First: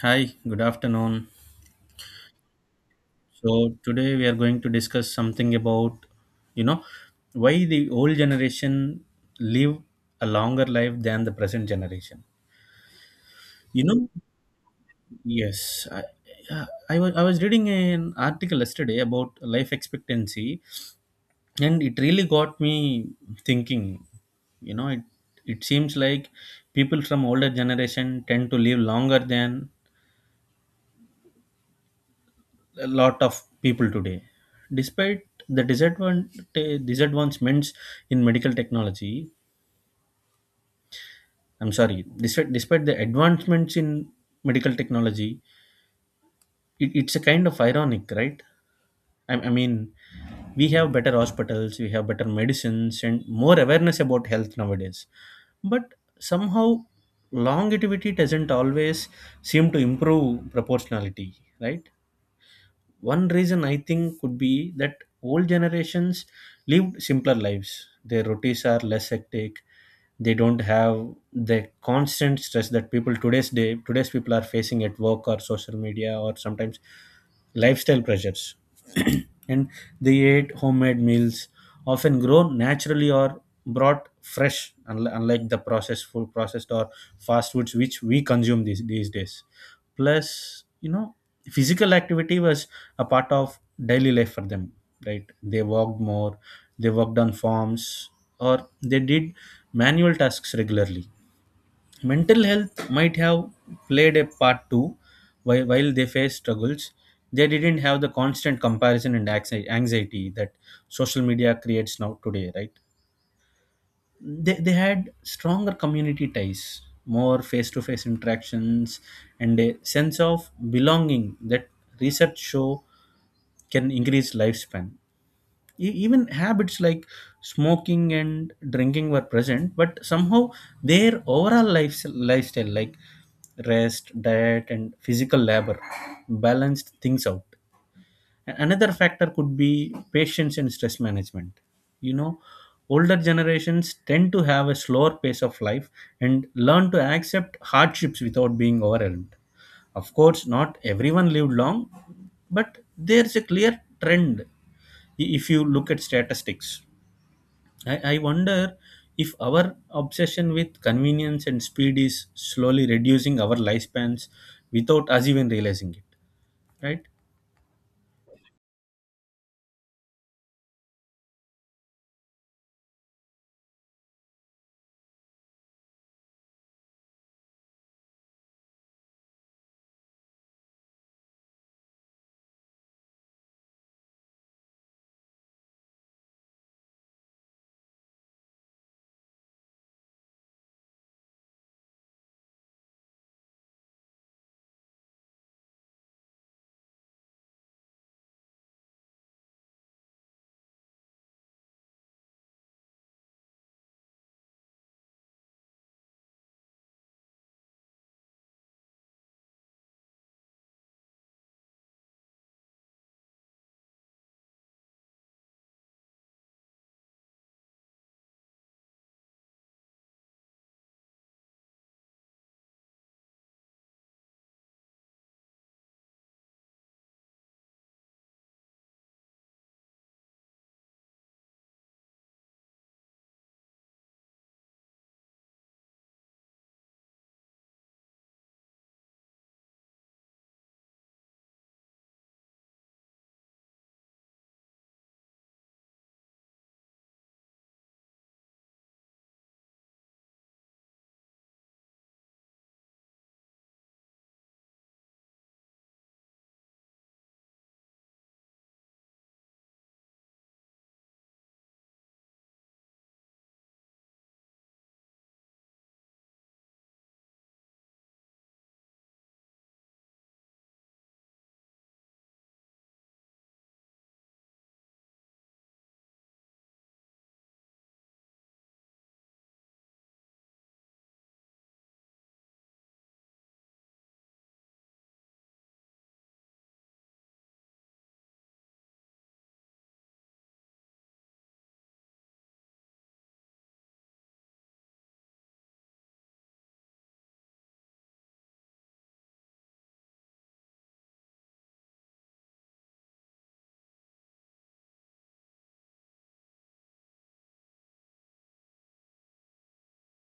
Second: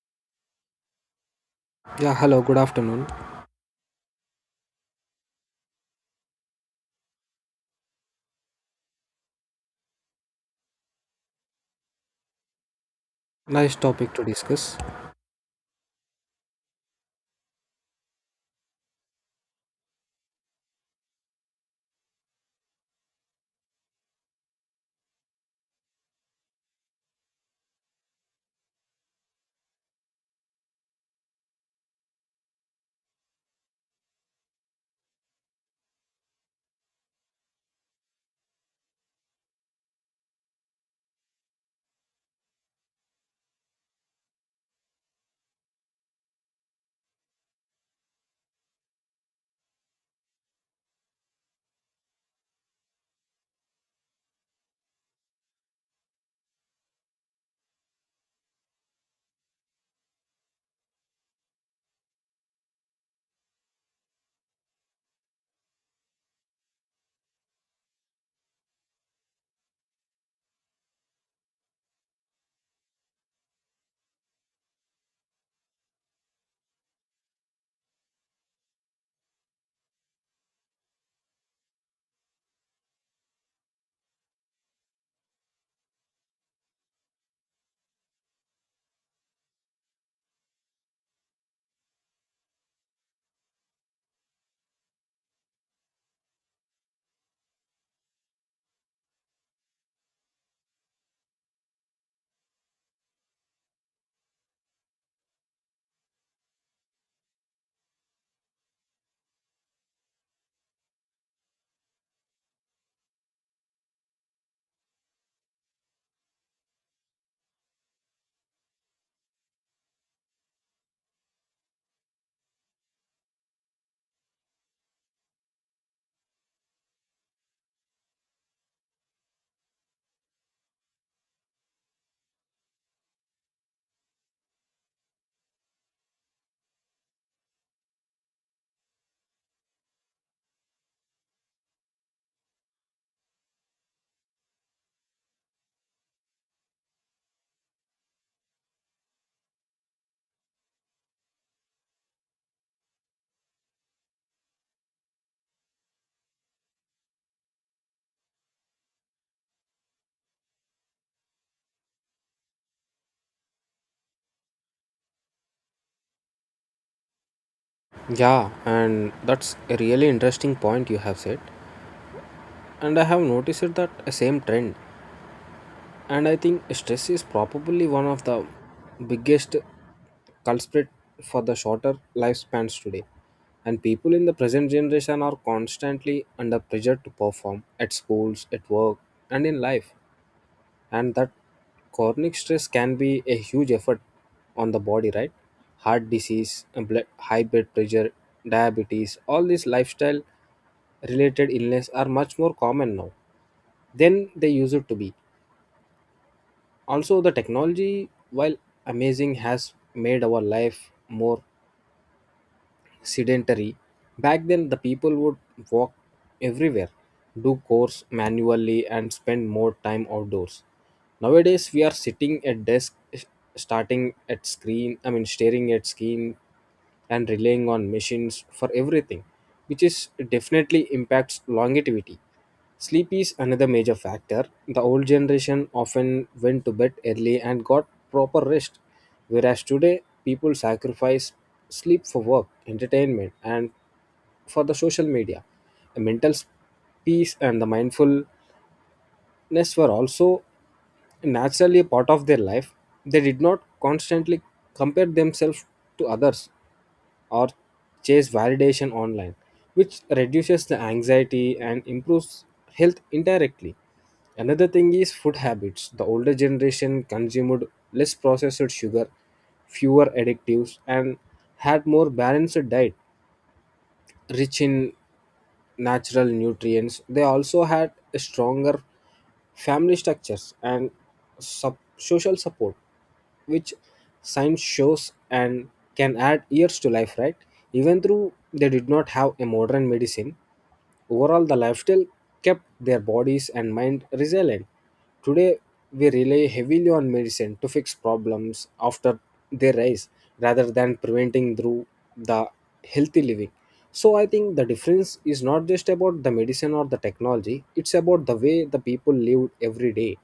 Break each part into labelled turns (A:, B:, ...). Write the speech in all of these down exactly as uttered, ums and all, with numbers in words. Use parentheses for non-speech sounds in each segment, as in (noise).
A: Hi, good afternoon.
B: Yeah, hello, good afternoon.
A: So today we are going to discuss something about, you know, why the old generation live a longer life than the present generation.
B: Nice
A: You know,
B: topic to discuss.
A: yes, I, uh, I was I was reading an article yesterday about life expectancy, and it really got me thinking. You know, it it seems like people from older generation tend to live longer than a lot of people today. Despite the disadvantage, disadvancements in medical technology, I'm sorry, despite, despite the advancements in medical technology, it, it's a kind of ironic, right? I, I mean, we have better hospitals, we have better medicines, and more awareness about health nowadays. But somehow, longevity doesn't always seem to improve proportionality, right? One reason I think could be that old generations lived simpler lives. Their routines are less hectic. They don't have the constant stress that people today's day today's people are facing at work or social media or sometimes lifestyle pressures. (clears throat) and they ate homemade meals, often grown naturally or brought fresh, unli- unlike the processed food processed or fast foods which we consume these, these days. Plus, you know physical activity was a part of daily life for them, right? They walked more, they worked on farms, or they did manual tasks regularly. Mental health might have played a part too. While, while they faced struggles, they didn't have the constant comparison and anxi- anxiety that social media creates now today, right? They, they had stronger community ties, more face-to-face interactions, and a sense of belonging that research show can increase lifespan. E- even habits like smoking and drinking were present, but somehow their overall life, lifestyle, like rest, diet, and physical labor, balanced things out. Another factor could be patience and stress management. You know, older generations tend to have a slower pace of life and learn to accept hardships without being overwhelmed. Of course, not everyone lived long, but there's a clear trend i- if you look at statistics. I, I wonder if our obsession with convenience and speed is slowly reducing our lifespans without us even realizing it, right?
B: Yeah, and that's a really interesting point you have said. And I have noticed it that a same trend. And I think stress is probably one of the biggest culprit for the shorter lifespans today. And people in the present generation are constantly under pressure to perform at schools, at work, and in life. And that chronic stress can be a huge effort on the body, right? Heart disease and blood, high blood pressure, diabetes, all these lifestyle related illness are much more common now than they used to be. Also the technology, while amazing, has made our life more sedentary. Back then the people would walk everywhere, do chores manually, and spend more time outdoors. Nowadays we are sitting at desk, s- starting at screen I mean staring at screen, and relying on machines for everything, which is definitely impacts longevity. Sleep is another major factor. The old generation often went to bed early and got proper rest, whereas today people sacrifice sleep for work, entertainment, and for the social media. The mental s- peace and the mindfulness were also naturally a part of their life. They did not constantly compare themselves to others or chase validation online, which reduces the anxiety and improves health indirectly. Another thing is food habits. The older generation consumed less processed sugar, fewer additives, and had more balanced diet, rich in natural nutrients. They also had a stronger family structures and sub- social support, which science shows and can add years to life, right? Even though they did not have a modern medicine, overall, the lifestyle kept their bodies and mind resilient. Today, we rely heavily on medicine to fix problems after they rise rather than preventing through the healthy living. So, I think the difference is not just about the medicine or the technology, it's about the way the people lived every day.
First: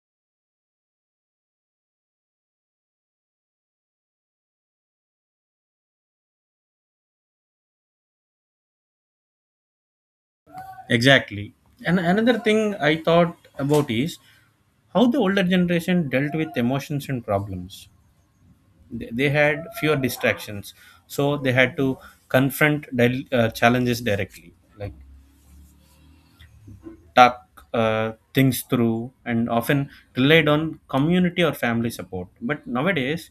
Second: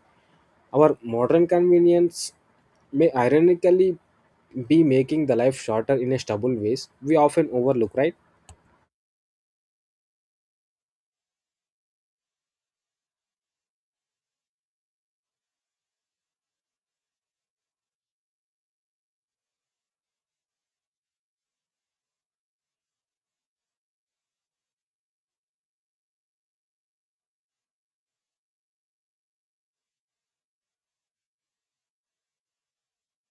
B: Our modern convenience may ironically be making the life shorter in a stubble ways we often overlook, right?
A: Exactly. And another thing I thought about is how the older generation dealt with emotions and problems. They they had fewer distractions, so they had to confront del- uh, challenges directly, like talk uh, things through, and often relied on community or family support. But nowadays,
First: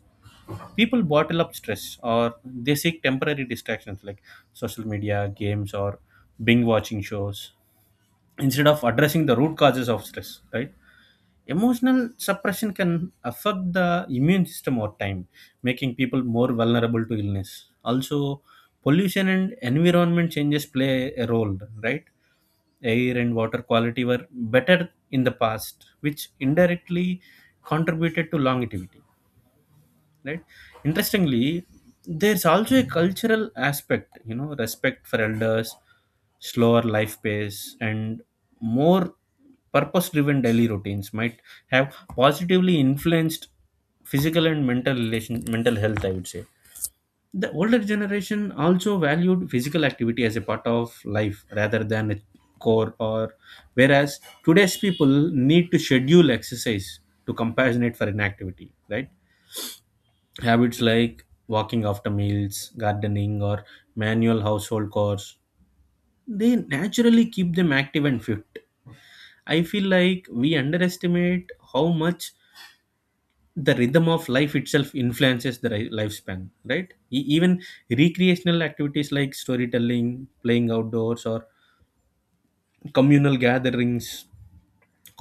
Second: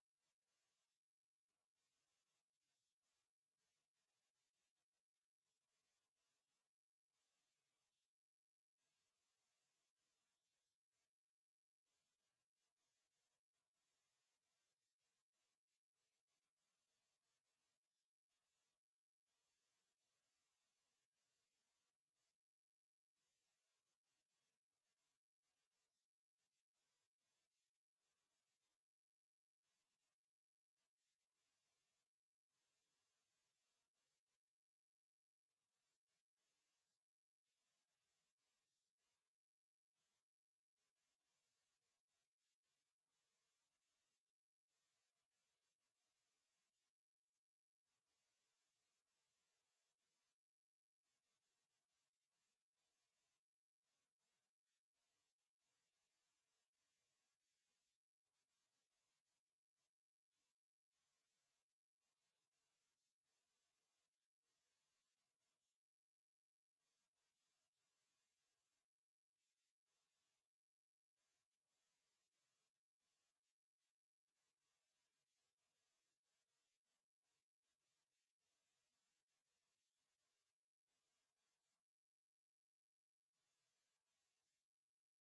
A: people bottle up stress or they seek temporary distractions like social media, games, or binge watching shows instead of addressing the root causes of stress, right? Emotional suppression can affect the immune system over time, making people more vulnerable to illness. Also, pollution and environment changes play a role, right? Air and water quality were better in the past, which indirectly contributed to longevity, right? Interestingly, there's also a cultural aspect. You know respect for elders, slower life pace, and more purpose driven daily routines might have positively influenced physical and mental relation mental health, I would say. The older generation also valued physical activity as a part of life rather than a core, or whereas today's people need to schedule exercise to compensate for inactivity, right? Habits like walking after meals, gardening, or manual household chores, they naturally keep them active and fit. I feel like we underestimate how much the rhythm of life itself influences the ri- lifespan, right? E- even recreational activities like storytelling, playing outdoors, or communal gatherings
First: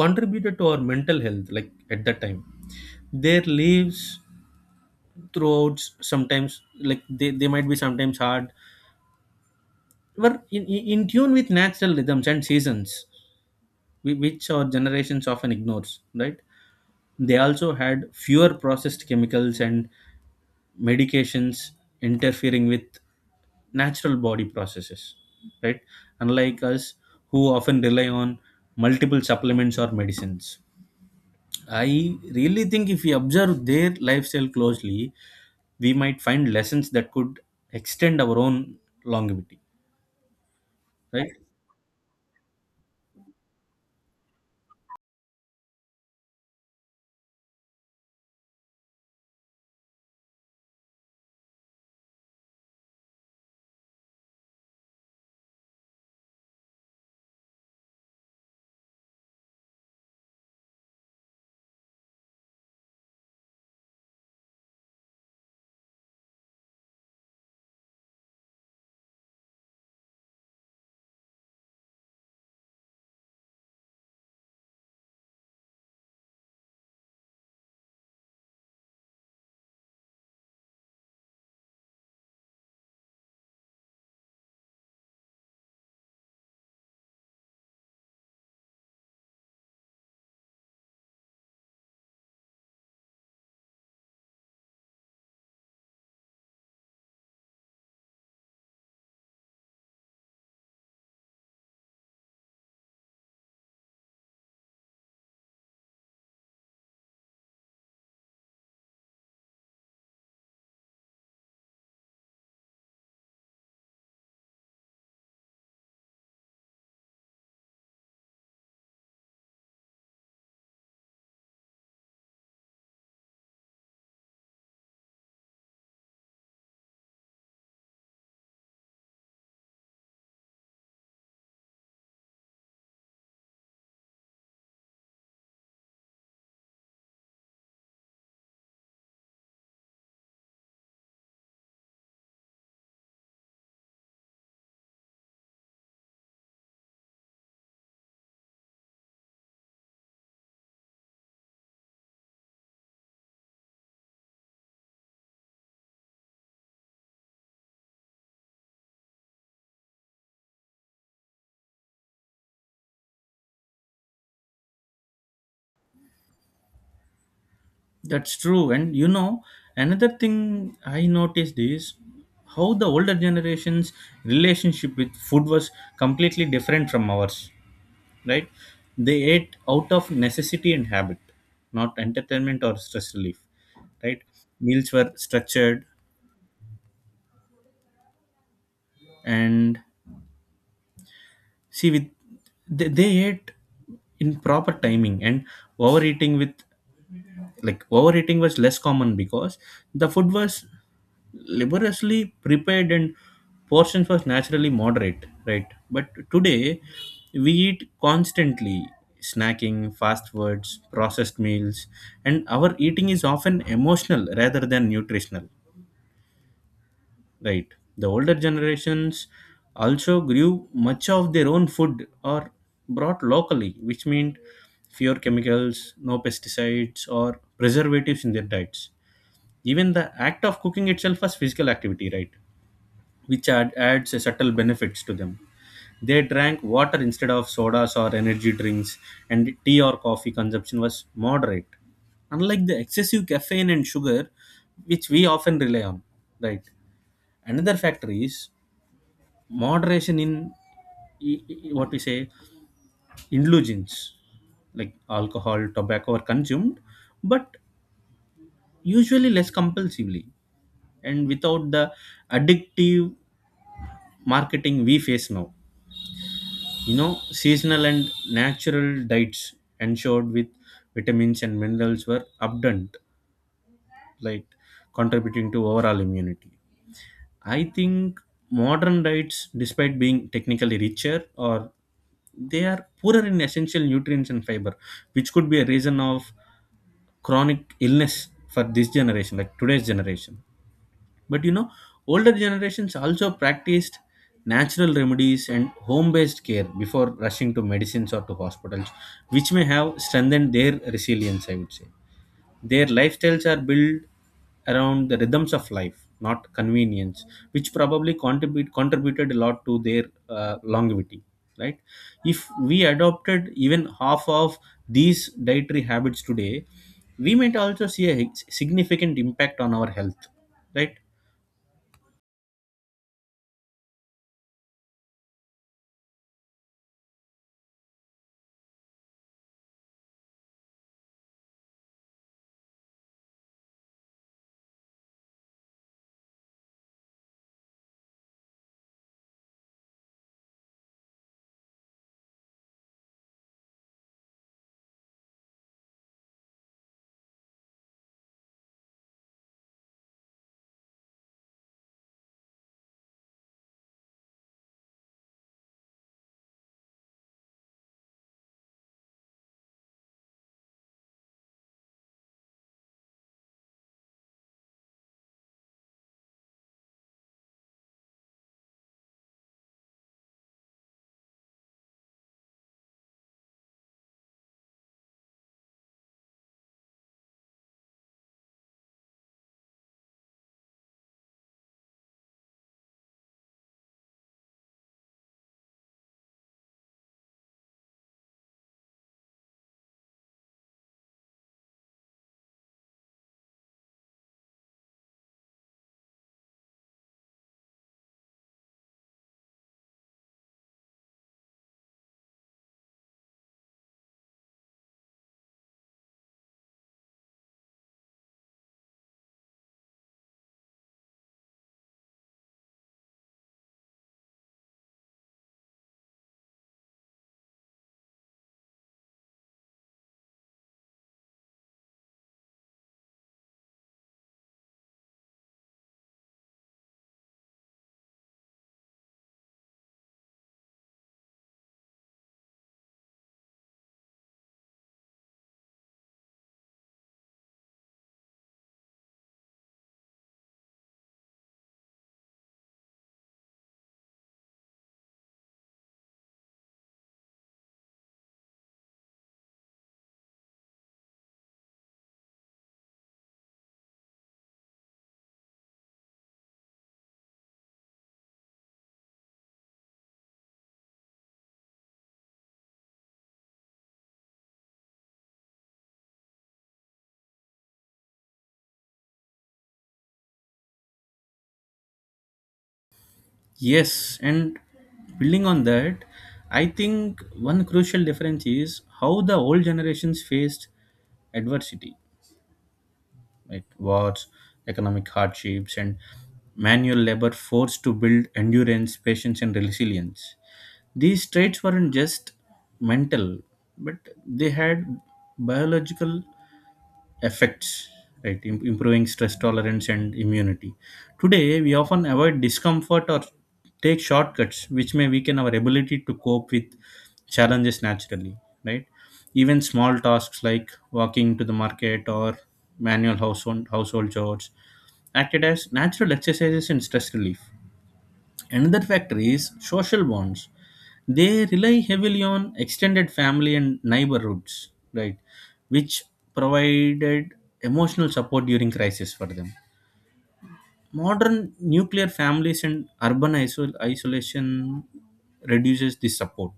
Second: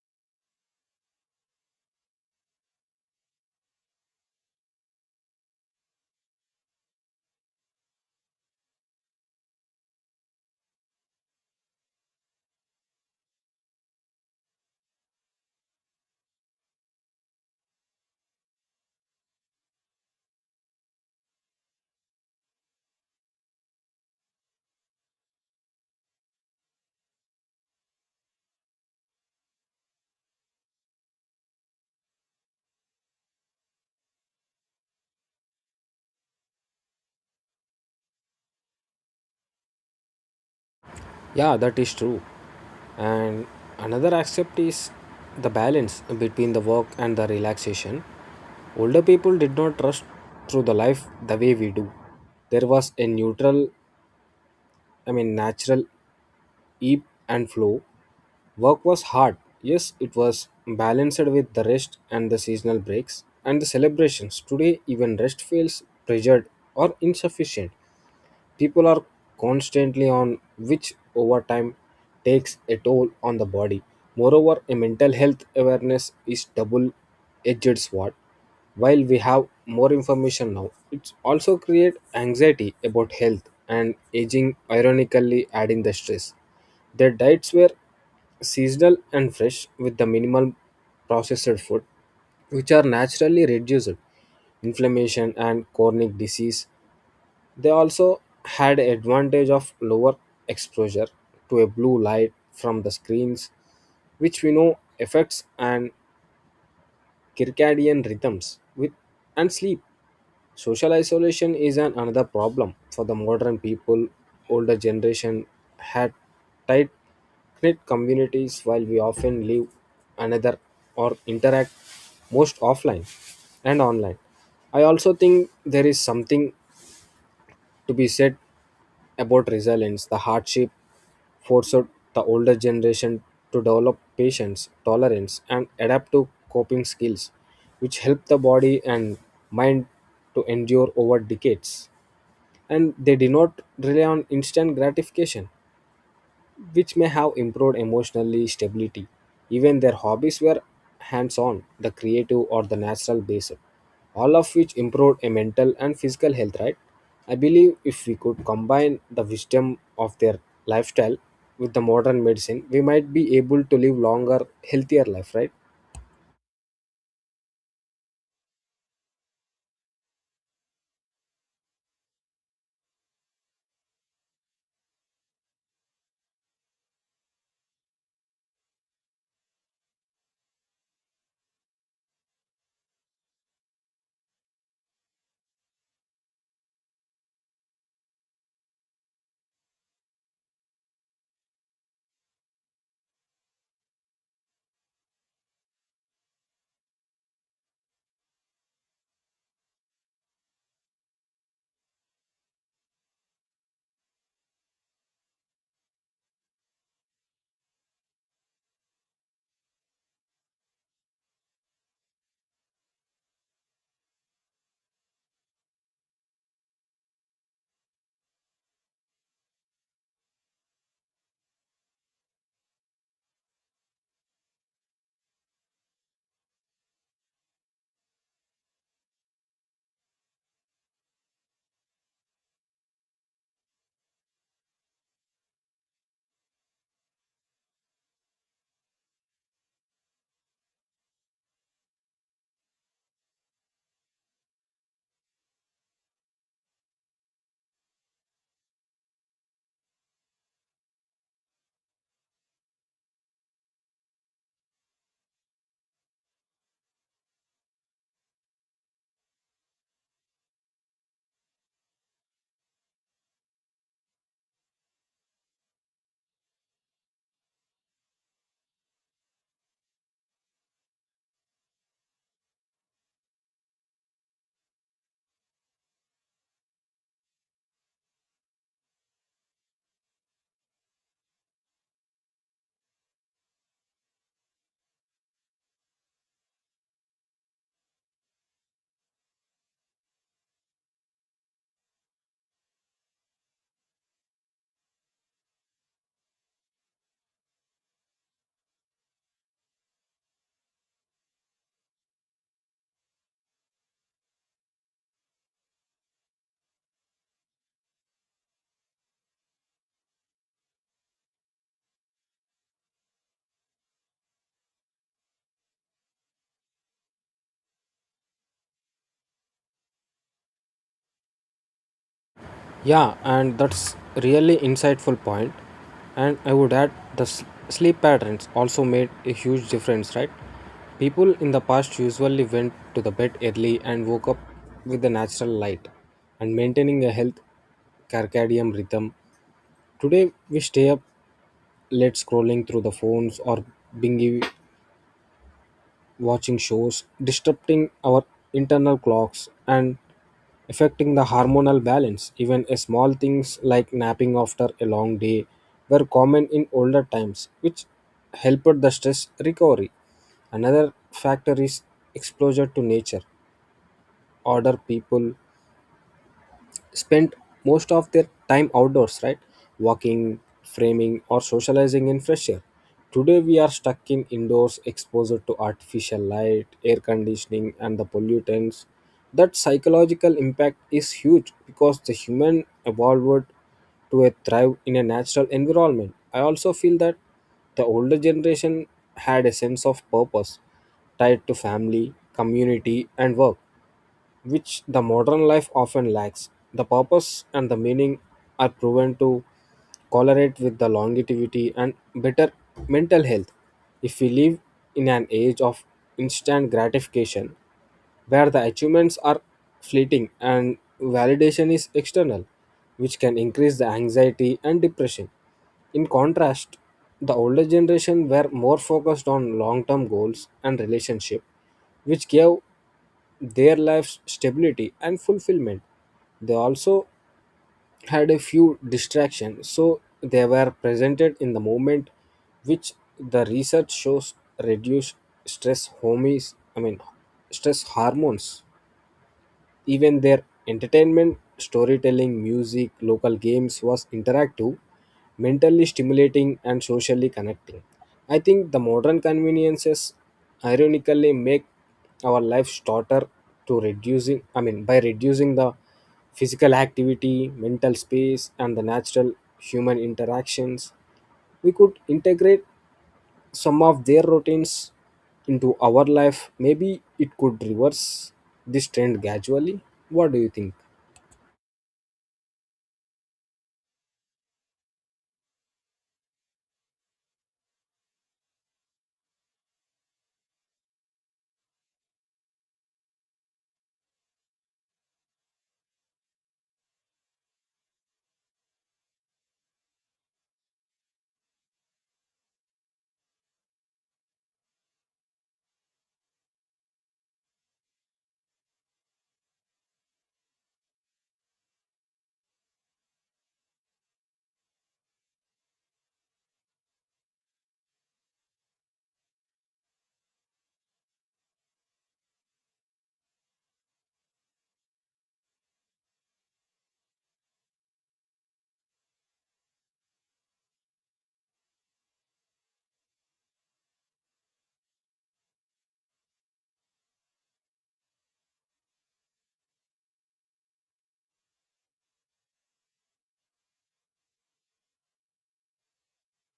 A: contributed to our mental health, like at that time. Their lives throughout, sometimes like they, they might be sometimes hard, were in, in in tune with natural rhythms and seasons, whi- which our generations often ignores, right? They also had fewer processed chemicals and medications interfering with natural body processes, right? Unlike us, who often rely on multiple supplements or medicines. I really think if we observe their lifestyle closely, we might find lessons that could extend our own longevity, right?
B: Yeah, that is true. And another aspect is the balance between the work and the relaxation. Older people did not rush through the life the way we do. There was a neutral I mean natural ebb and flow. Work was hard, yes, it was balanced with the rest and the seasonal breaks and the celebrations. Today even rest feels pressured or insufficient. People are constantly on, which over time takes a toll on the body. Moreover, a mental health awareness is double edged sword. While we have more information now, it also creates anxiety about health and aging, ironically adding the stress. Their diets were seasonal and fresh with the minimal processed food, which are naturally reduced inflammation and chronic disease. They also had advantage of lower exposure to a blue light from the screens, which we know affects and circadian rhythms with and sleep. Social isolation is an another problem for the modern people. Older generation had tight knit communities, while we often live another or interact most offline and online. I also think there is something to be said about resilience. The hardship forced the older generation to develop patience, tolerance, and adapt to coping skills, which help the body and mind to endure over decades. And they did not rely on instant gratification, which may have improved emotionally stability. Even their hobbies were hands on, the creative or the natural based, all of which improved a mental and physical health, right? I believe if we could combine the wisdom of their lifestyle with the modern medicine, we might be able to live longer, healthier life, right?
A: That's true. And you know, another thing I noticed is how the older generations' relationship with food was completely different from ours, right? They ate out of necessity and habit, not entertainment or stress relief, right? Meals were structured, and see with they, they ate in proper timing, and overeating with like overeating was less common because the food was laboriously prepared and portions was naturally moderate, right? But today, we eat constantly, snacking fast foods, processed meals, and our eating is often emotional rather than nutritional, right? The older generations also grew much of their own food or brought locally, which meant fewer chemicals, no pesticides or preservatives in their diets. Even the act of cooking itself was physical activity, right? Which add, adds a subtle benefits to them. They drank water instead of sodas or energy drinks, and tea or coffee consumption was moderate, unlike the excessive caffeine and sugar which we often rely on, right? Another factor is moderation in i- i- what we say indulgence, like alcohol, tobacco are consumed, but usually less compulsively and without the addictive marketing we face now. You know, seasonal and natural diets ensured with vitamins and minerals were abundant, like contributing to overall immunity. I think modern diets, despite being technically richer, or they are poorer in essential nutrients and fiber, which could be a reason of chronic illness for this generation, like today's generation. But you know, older generations also practiced natural remedies and home based care before rushing to medicines or to hospitals, which may have strengthened their resilience, I would say. Their lifestyles are built around the rhythms of life, not convenience, which probably contribute, contributed a lot to their uh, longevity. Right? If we adopted even half of these dietary habits today, we might also see a sig- significant impact on our health, right?
B: Yeah, and that's really insightful point. And I would add the s- sleep patterns also made a huge difference, right? People in the past usually went to the bed early and woke up with the natural light and maintaining a health circadian rhythm. Today we stay up late scrolling through the phones or binge watching shows, disrupting our internal clocks, and affecting the hormonal balance. Even a small things like napping after a long day were common in older times, which helped the stress recovery. Another factor is exposure to nature. Older people spent most of their time outdoors, right? Walking, framing, or socializing in fresh air. Today, we are stuck in indoors, exposed to artificial light, air conditioning, and the pollutants. That psychological impact is huge because the human evolved to a thrive in a natural environment. I also feel that the older generation had a sense of purpose tied to family, community, and work, which the modern life often lacks. The purpose and the meaning are proven to correlate with the longevity and better mental health. If we live in an age of instant gratification, where the achievements are fleeting and validation is external, which can increase the anxiety and depression. In contrast, the older generation were more focused on long term goals and relationship, which gave their life's stability and fulfillment. They also had a few distractions, so they were presented in the moment, which the research shows reduce stress homies, I mean stress hormones. Even their entertainment, storytelling, music, local games was interactive, mentally stimulating, and socially connecting. I think the modern conveniences ironically make our life shorter to reducing I mean by reducing the physical activity, mental space, and the natural human interactions. We could integrate some of their routines into our life. Maybe it could reverse this trend gradually. What do you think?
A: Yes, and building on that, I think one crucial difference is how the old generations faced adversity, right? Wars, economic hardships, and manual labor forced to build endurance, patience, and resilience. These traits weren't just mental, but they had biological effects, right? Im- improving stress tolerance and immunity, today we often avoid discomfort or take shortcuts, which may weaken our ability to cope with challenges naturally, right? Even small tasks like walking to the market or manual household household chores acted as natural exercises in stress relief. Another factor is social bonds. They rely heavily on extended family and neighborhoods, right, which provided emotional support during crisis for them. Modern nuclear families and urban isol- isolation reduces this support,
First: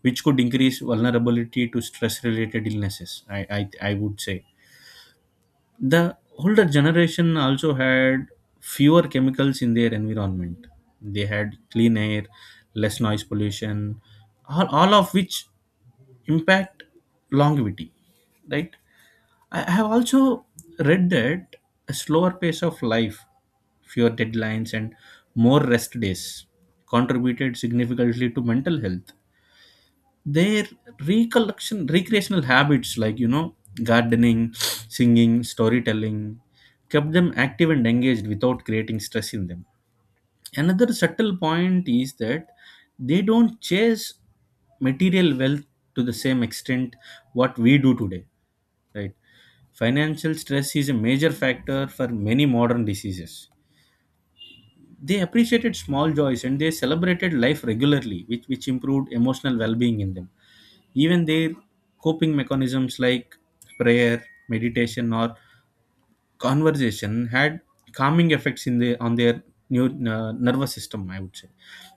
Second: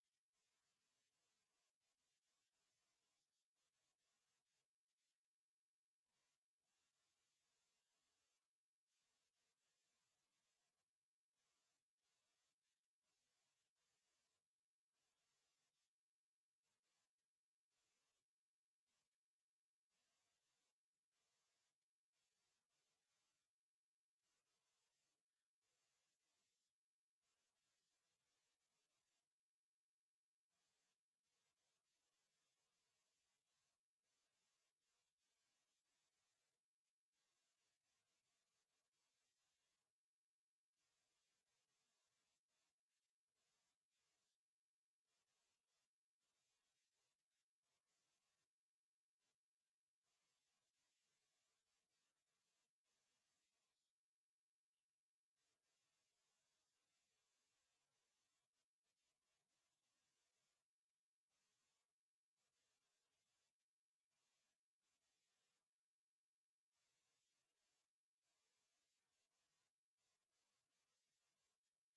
A: which could increase vulnerability to stress related illnesses, I, I, I would say. The older generation also had fewer chemicals in their environment. They had clean air, less noise pollution, all, all of which impact longevity, right? I I have also read that a slower pace of life, fewer deadlines, and more rest days contributed significantly to mental health. Their recollection recreational habits, like you know gardening, singing, storytelling, kept them active and engaged without creating stress in them. Another subtle point is that they don't chase material wealth to the same extent what we do today, right? Financial stress is a major factor for many modern diseases. They appreciated small joys and they celebrated life regularly, which, which improved emotional well-being in them. Even their coping mechanisms like prayer, meditation, or conversation had calming effects in the on their new uh, nervous system, I would say.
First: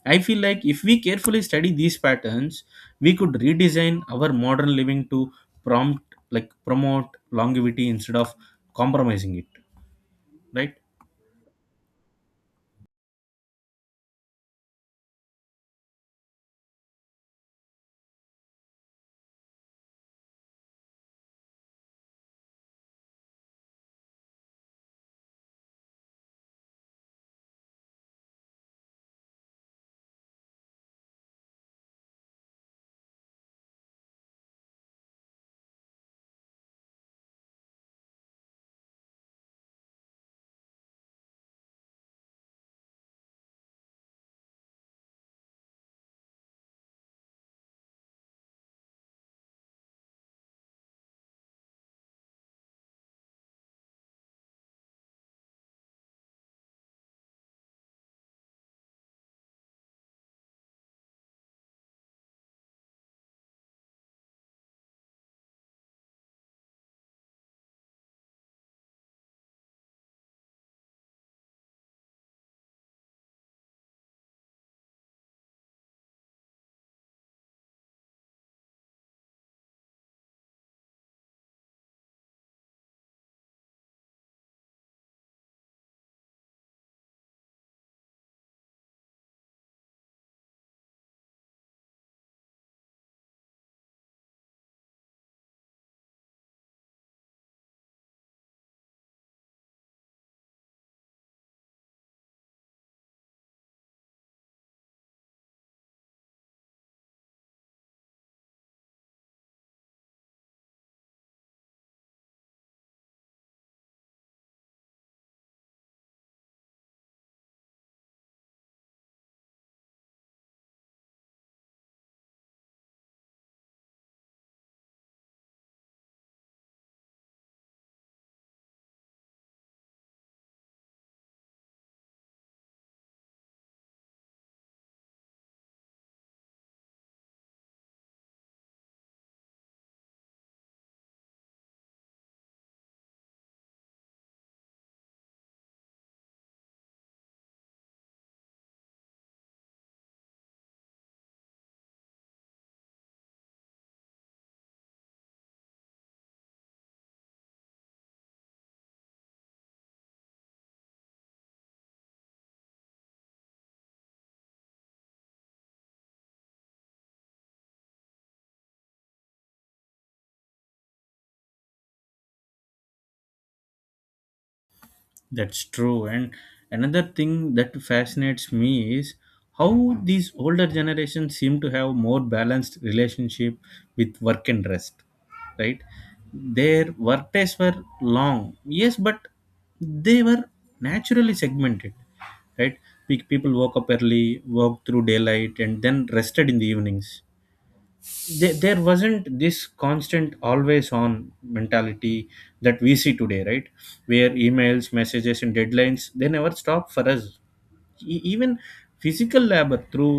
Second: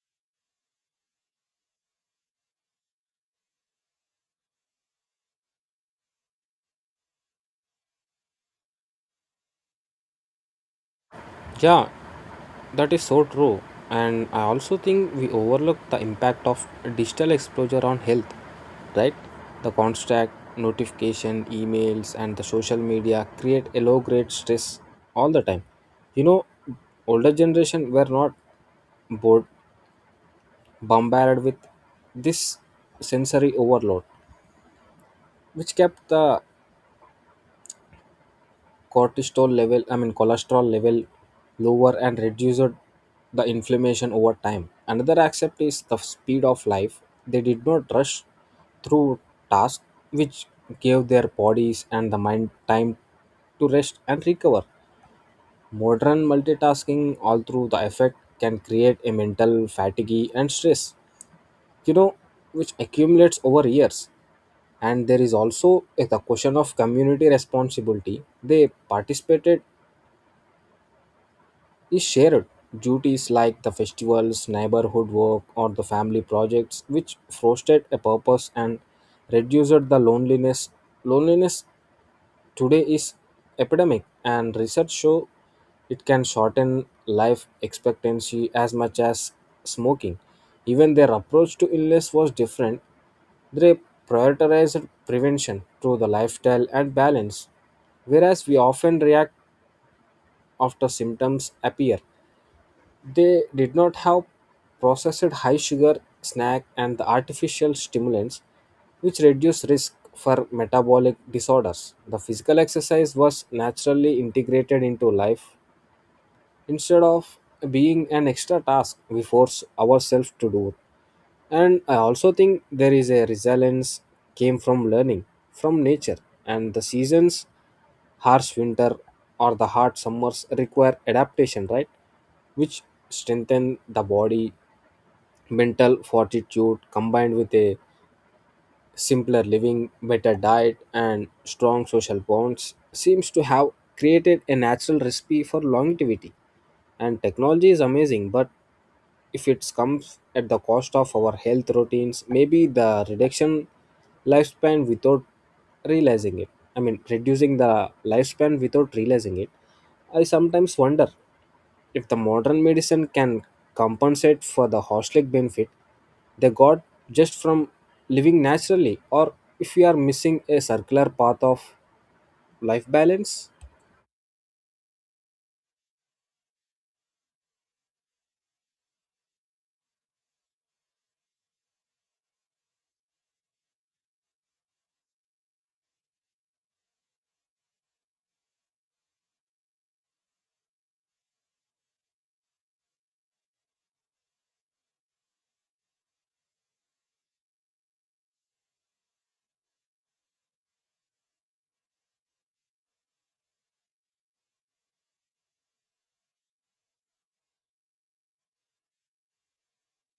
A: I feel like if we carefully study these patterns, we could redesign our modern living to prompt like promote longevity instead of compromising it. Right?
B: Yeah, that is so true. And I also think we overlook the impact of digital exposure on health, right? The constant notification, emails, and the social media create a low grade stress all the time. You know, older generation were not bored, bombarded with this sensory overload, which kept the cortisol level, I mean cholesterol level lower and reduced the inflammation over time. Another aspect is the speed of life. They did not rush through tasks, which gave their bodies and the mind time to rest and recover. Modern multitasking all through the effect can create a mental fatigue and stress, you know, which accumulates over years. And there is also a- the question of community responsibility. They participated is shared duties like the festivals, neighborhood work, or the family projects, which fostered a purpose and reduced the loneliness. Loneliness today is epidemic and research show it can shorten life expectancy as much as smoking. Even their approach to illness was different. They prioritized prevention through the lifestyle and balance, whereas we often react after symptoms appear. They did not have processed high sugar snack and the artificial stimulants, which reduce risk for metabolic disorders. The physical exercise was naturally integrated into life instead of being an extra task, we force ourselves to do it. And I also think there is a resilience came from learning from nature and the seasons. Harsh winter or the hard summers require adaptation, right? Which strengthen the body, mental fortitude combined with a simpler living, better diet, and strong social bonds seems to have created a natural recipe for longevity. And technology is amazing, but if it comes at the cost of our health routines, maybe the reduction lifespan without realizing it. I mean, reducing the lifespan without realizing it. I sometimes wonder if the modern medicine can compensate for the holistic benefit they got just from living naturally, or if we are missing a circular path of life balance.
A: That's true. And another thing that fascinates me is how these older generations seem to have more balanced relationship with work and rest, right? Their work days were long, yes, but they were naturally segmented, right? Pe- People woke up early, worked through daylight, and then rested in the evenings. There, there wasn't this constant always on mentality that we see today, right? Where emails, messages, and deadlines, they never stop for us. E- even physical labor, through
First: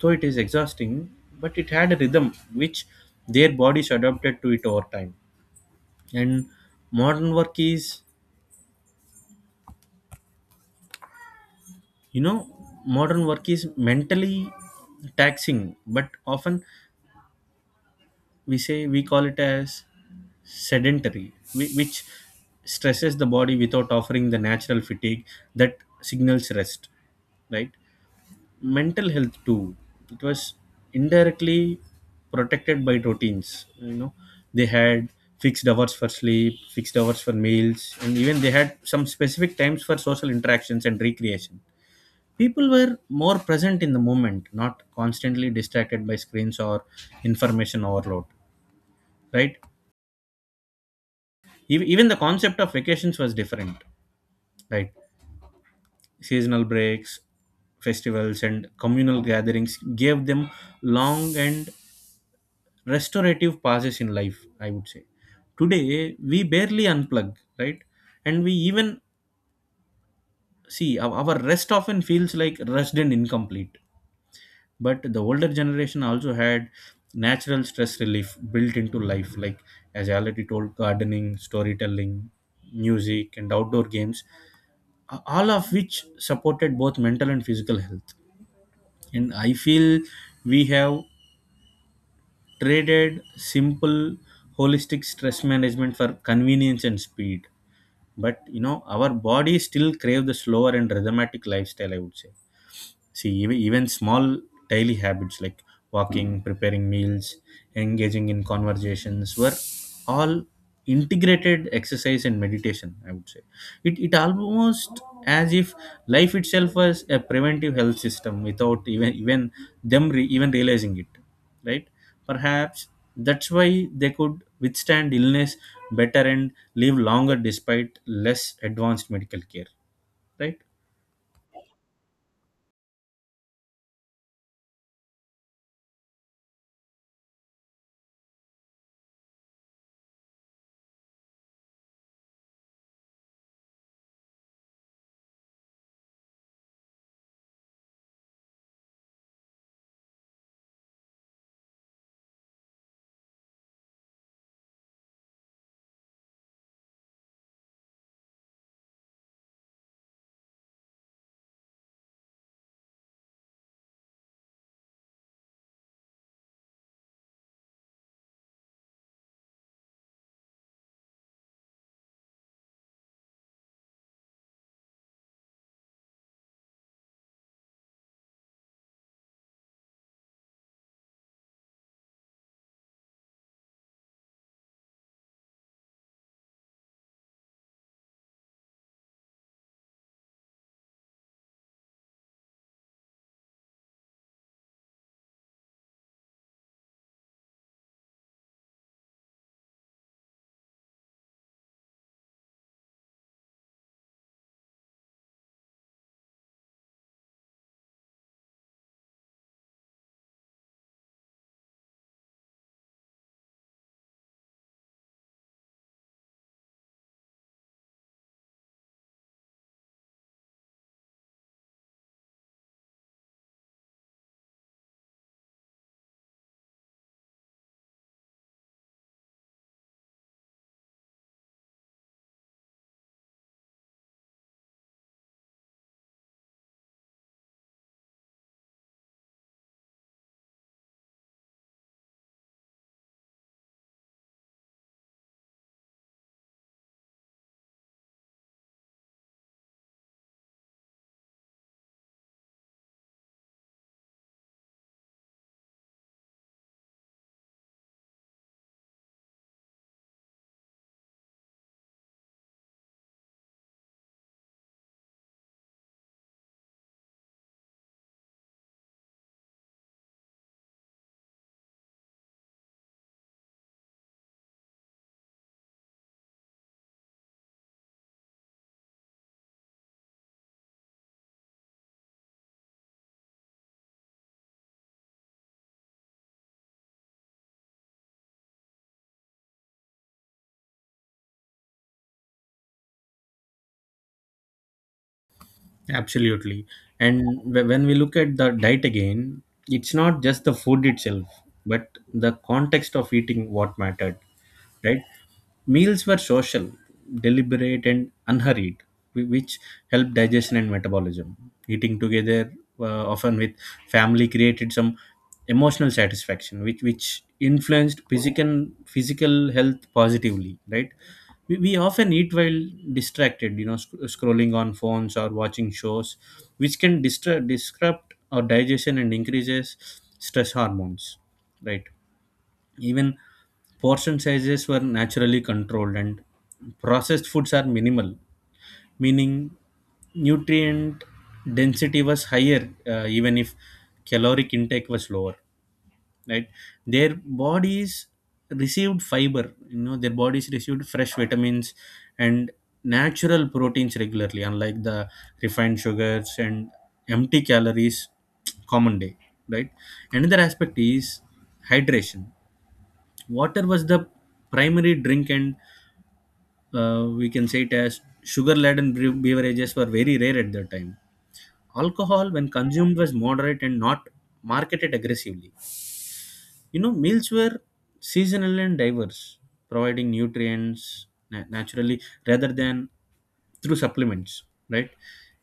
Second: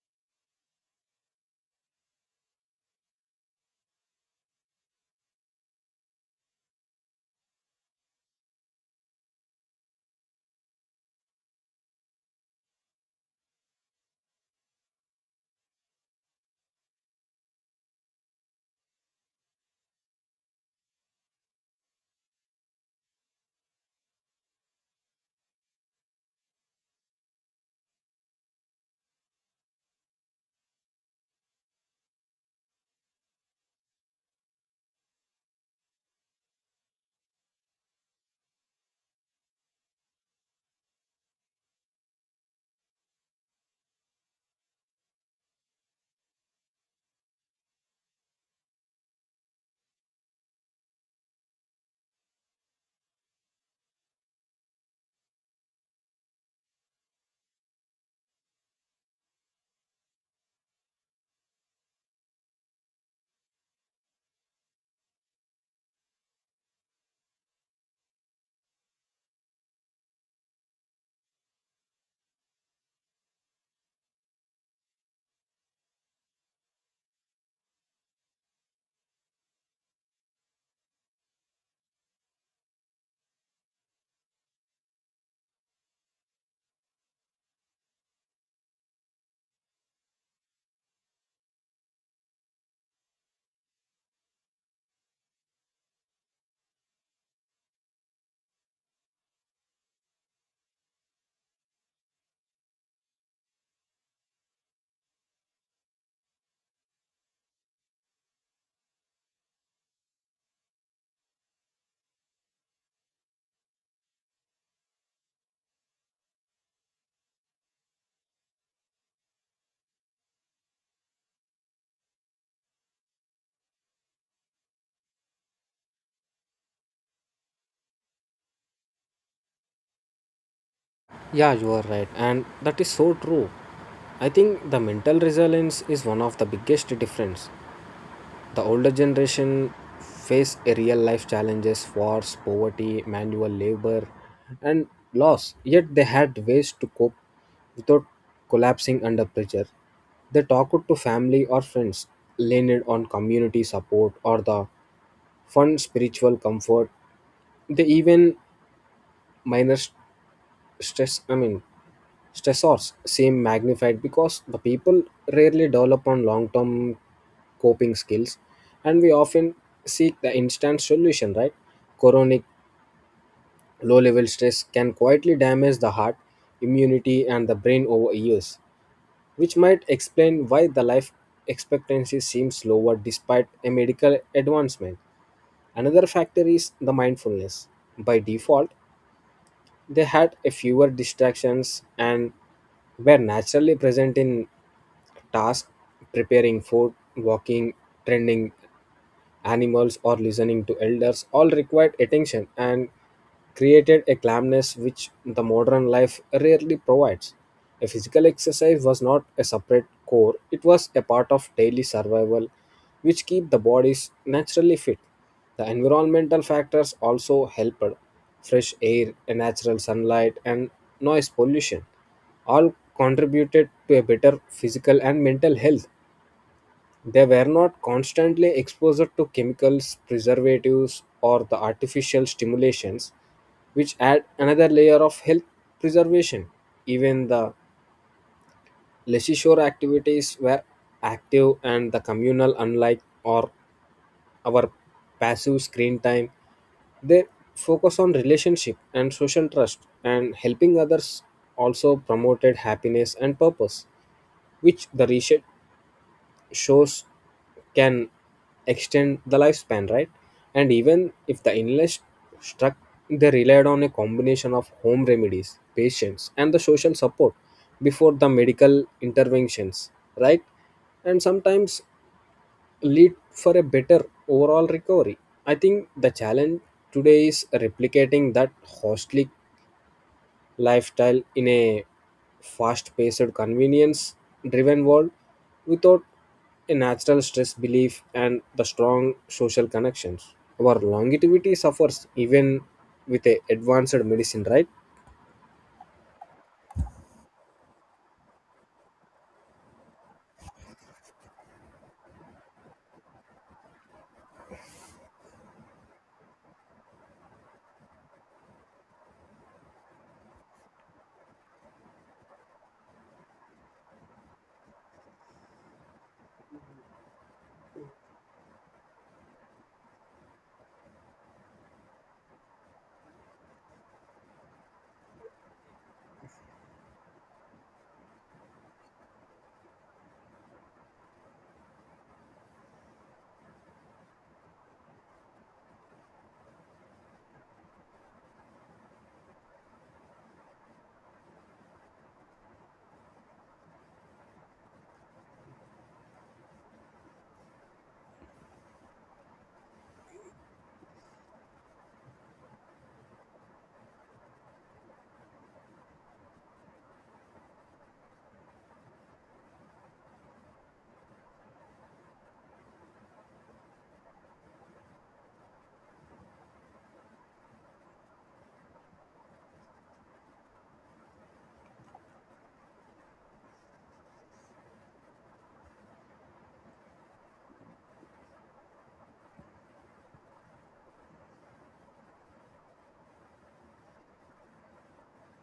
A: though it is exhausting, but it had a rhythm which their bodies adapted to it over time. And modern work is, you know modern work is mentally taxing, but often we say we call it as sedentary, whi- which stresses the body without offering the natural fatigue that signals rest, right? Mental health, too, it was indirectly protected by routines. You know, they had fixed hours for sleep, fixed hours for meals, and even they had some specific times for social interactions and recreation. People were more present in the moment, not constantly distracted by screens or information overload, right? Ev- Even the concept of vacations was different, right? Seasonal breaks, festivals, and communal gatherings gave them long and restorative pauses in life, I would say. Today, we barely unplug, right? And we even see our our rest often feels like rushed and incomplete. But the older generation also had natural stress relief built into life, like as I already told, gardening, storytelling, music, and outdoor games, a- all of which supported both mental and physical health. And I feel we have traded simple holistic stress management for convenience and speed. But you know, our bodies still crave the slower and rhythmatic lifestyle, I would say. See, even, even small daily habits like walking, preparing meals, engaging in conversations were all integrated exercise and meditation, I would say. It, it almost as if life itself was a preventive health system without even, even them re, even realizing it, right? Perhaps that's why they could withstand illness better and live longer despite less advanced medical care, right?
B: Yeah, you are right, and that is so true. I think the mental resilience is one of the biggest difference. The older generation face real life challenges, wars, poverty, manual labor, and loss. Yet they had ways to cope without collapsing under pressure. They talked to family or friends, leaned on community support or the fund spiritual comfort. They even minor stress I mean stressors seem magnified because the people rarely develop on long term coping skills and we often seek the instant solution, right? Chronic low level stress can quietly damage the heart, immunity, and the brain over years, which might explain why the life expectancy seems lower despite a medical advancement. Another factor is the mindfulness by default. They had a fewer distractions and were naturally present in tasks, preparing food, walking, trending animals or listening to elders all required attention and created a calmness which the modern life rarely provides. A physical exercise was not a separate core, it was a part of daily survival which keep the bodies naturally fit. The environmental factors also helped. Fresh air, a natural sunlight and noise pollution all contributed to a better physical and mental health. They were not constantly exposed to chemicals, preservatives, or the artificial stimulations, which add another layer of health preservation. Even the leisure activities were active and the communal, unlike or our passive screen time. They focus on relationship and social trust and helping others also promoted happiness and purpose, which the research shows can extend the lifespan, right? And even if the illness struck, they relied on a combination of home remedies, patience, and the social support before the medical interventions, right? And sometimes lead for a better overall recovery. I think the challenge today is replicating that costly lifestyle in a fast paced, convenience driven world. Without a natural stress belief and the strong social connections, our longevity suffers even with a advanced medicine, right?
A: Absolutely. And wh- when we look at the diet again, it's not just the food itself, but the context of eating what mattered, right? Meals were social, deliberate, and unhurried, whi- which helped digestion and metabolism. Eating together, uh, often with family, created some emotional satisfaction, which which influenced physical physical health positively. Right? We, we often eat while distracted, you know, sc- scrolling on phones or watching shows, which can distra- disrupt our digestion and increases stress hormones. Right? Even portion sizes were naturally controlled, and processed foods are minimal, meaning nutrient density was higher, uh, even if caloric intake was lower. Right, their bodies received fiber. You know, their bodies received fresh vitamins and natural proteins regularly, unlike the refined sugars and empty calories common day. Right. Another aspect is hydration. Water was the primary drink, and uh, we can say it as sugar laden beverages were very rare at that time. Alcohol when consumed was moderate and not marketed aggressively. You know, meals were seasonal and diverse, providing nutrients na- naturally rather than through supplements, right?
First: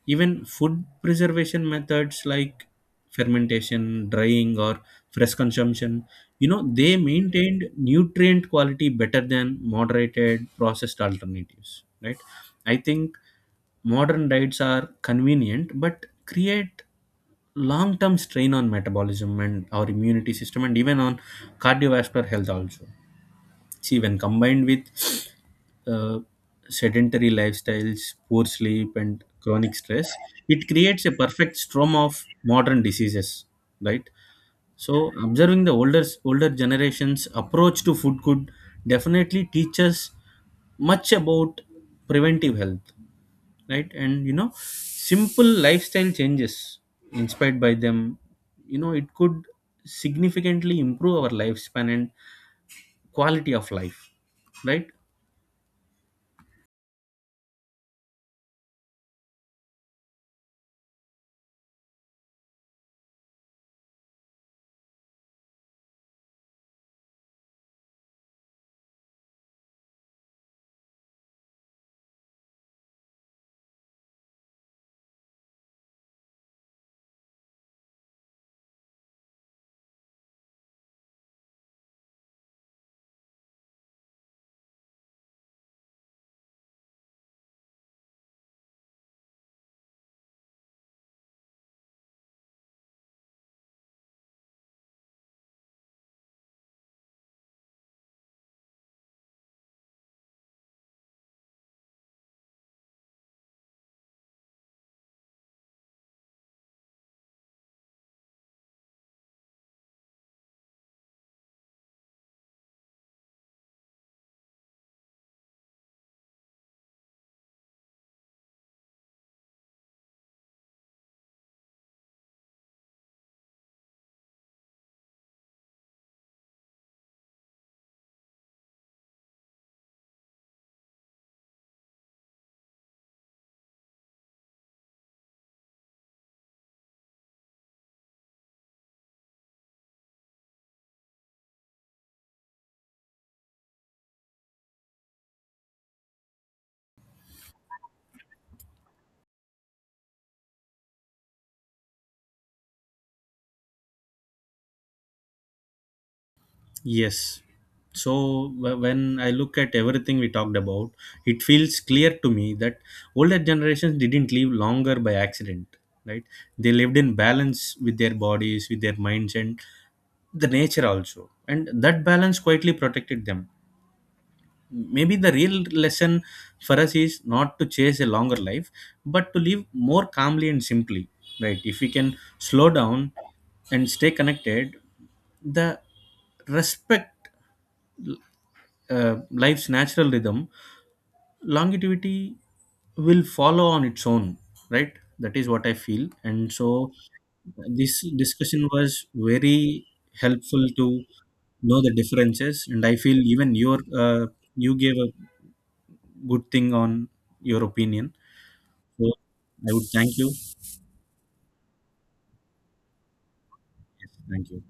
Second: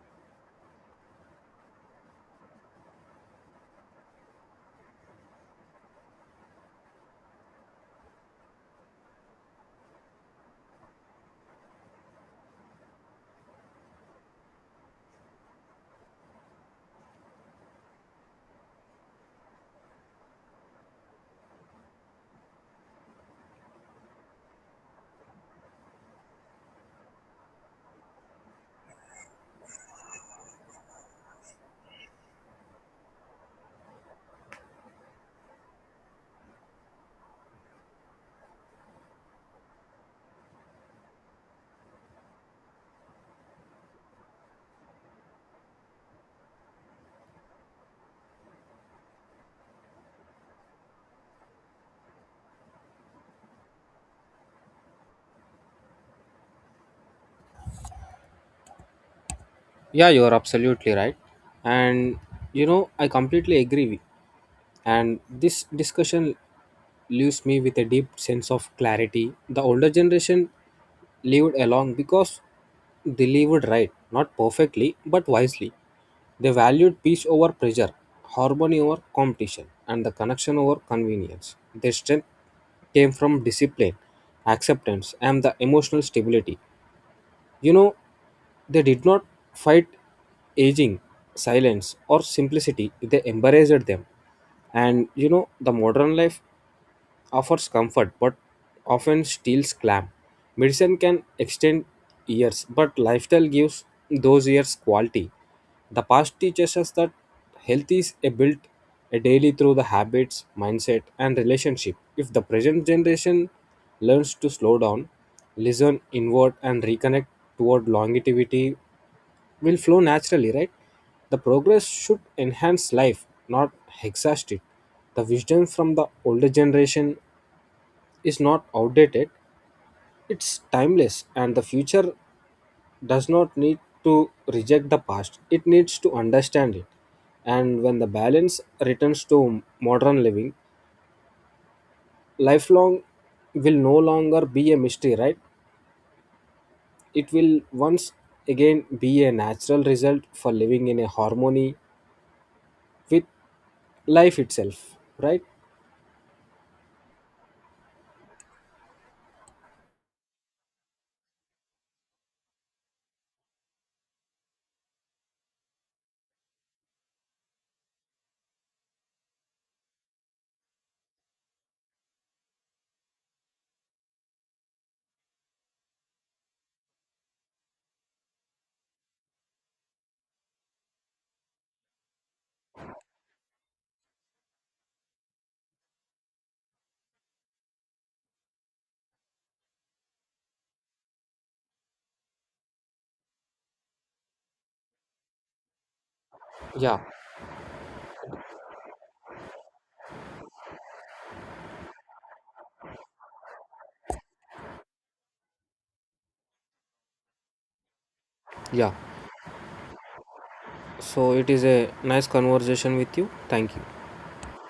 A: Even food preservation methods like fermentation, drying, or fresh consumption, you know, they maintained nutrient quality better than moderated processed alternatives, right? I think modern diets are convenient but create long-term strain on metabolism and our immunity system and even on cardiovascular health also. See, when combined with uh, sedentary lifestyles, poor sleep, and chronic stress, it creates a perfect storm of modern diseases, right? So observing the older older generations approach to food could definitely teach us much about preventive health, right? And you know, simple lifestyle changes inspired by them, you know, it could significantly improve our lifespan and quality of life, right?
B: Yeah, you're absolutely right. And you know, I completely agree. And this discussion leaves me with a deep sense of clarity. The older generation lived along because they lived right, not perfectly but wisely. They valued peace over pressure, harmony over competition, and the connection over convenience. Their strength came from discipline, acceptance, and the emotional stability. You know, they did not fight aging, silence, or simplicity, they embraced them. And you know, the modern life offers comfort but often steals clam. Medicine can extend years, but lifestyle gives those years quality. The past teaches us that health is a built a daily through the habits, mindset, and relationship. If the present generation learns to slow down, listen inward, and reconnect toward longevity, will flow naturally, right? The progress should enhance life, not exhaust it. The wisdom from the older generation is not outdated, it's timeless, and the future does not need to reject the past, it needs to understand it. And when the balance returns to modern living, lifelong will no longer be a mystery, right? It will once again be a natural result for living in a harmony with life itself, right?
A: Yes. So wh- when I look at everything we talked about, it feels clear to me that older generations didn't live longer by accident, right? They lived in balance with their bodies, with their minds, and the nature also, and that balance quietly protected them. Maybe the real lesson for us is not to chase a longer life, but to live more calmly and simply, right? If we can slow down and stay connected, the respect uh, life's natural rhythm, longevity will follow on its own, right? That is what I feel. And so
B: Yeah,
A: this discussion was very helpful to know the differences, and I feel even your uh, you gave a good thing on your opinion.
B: yeah.
A: So I would thank you. Yes,
B: So it is a nice conversation with you. Thank you.
A: thank you.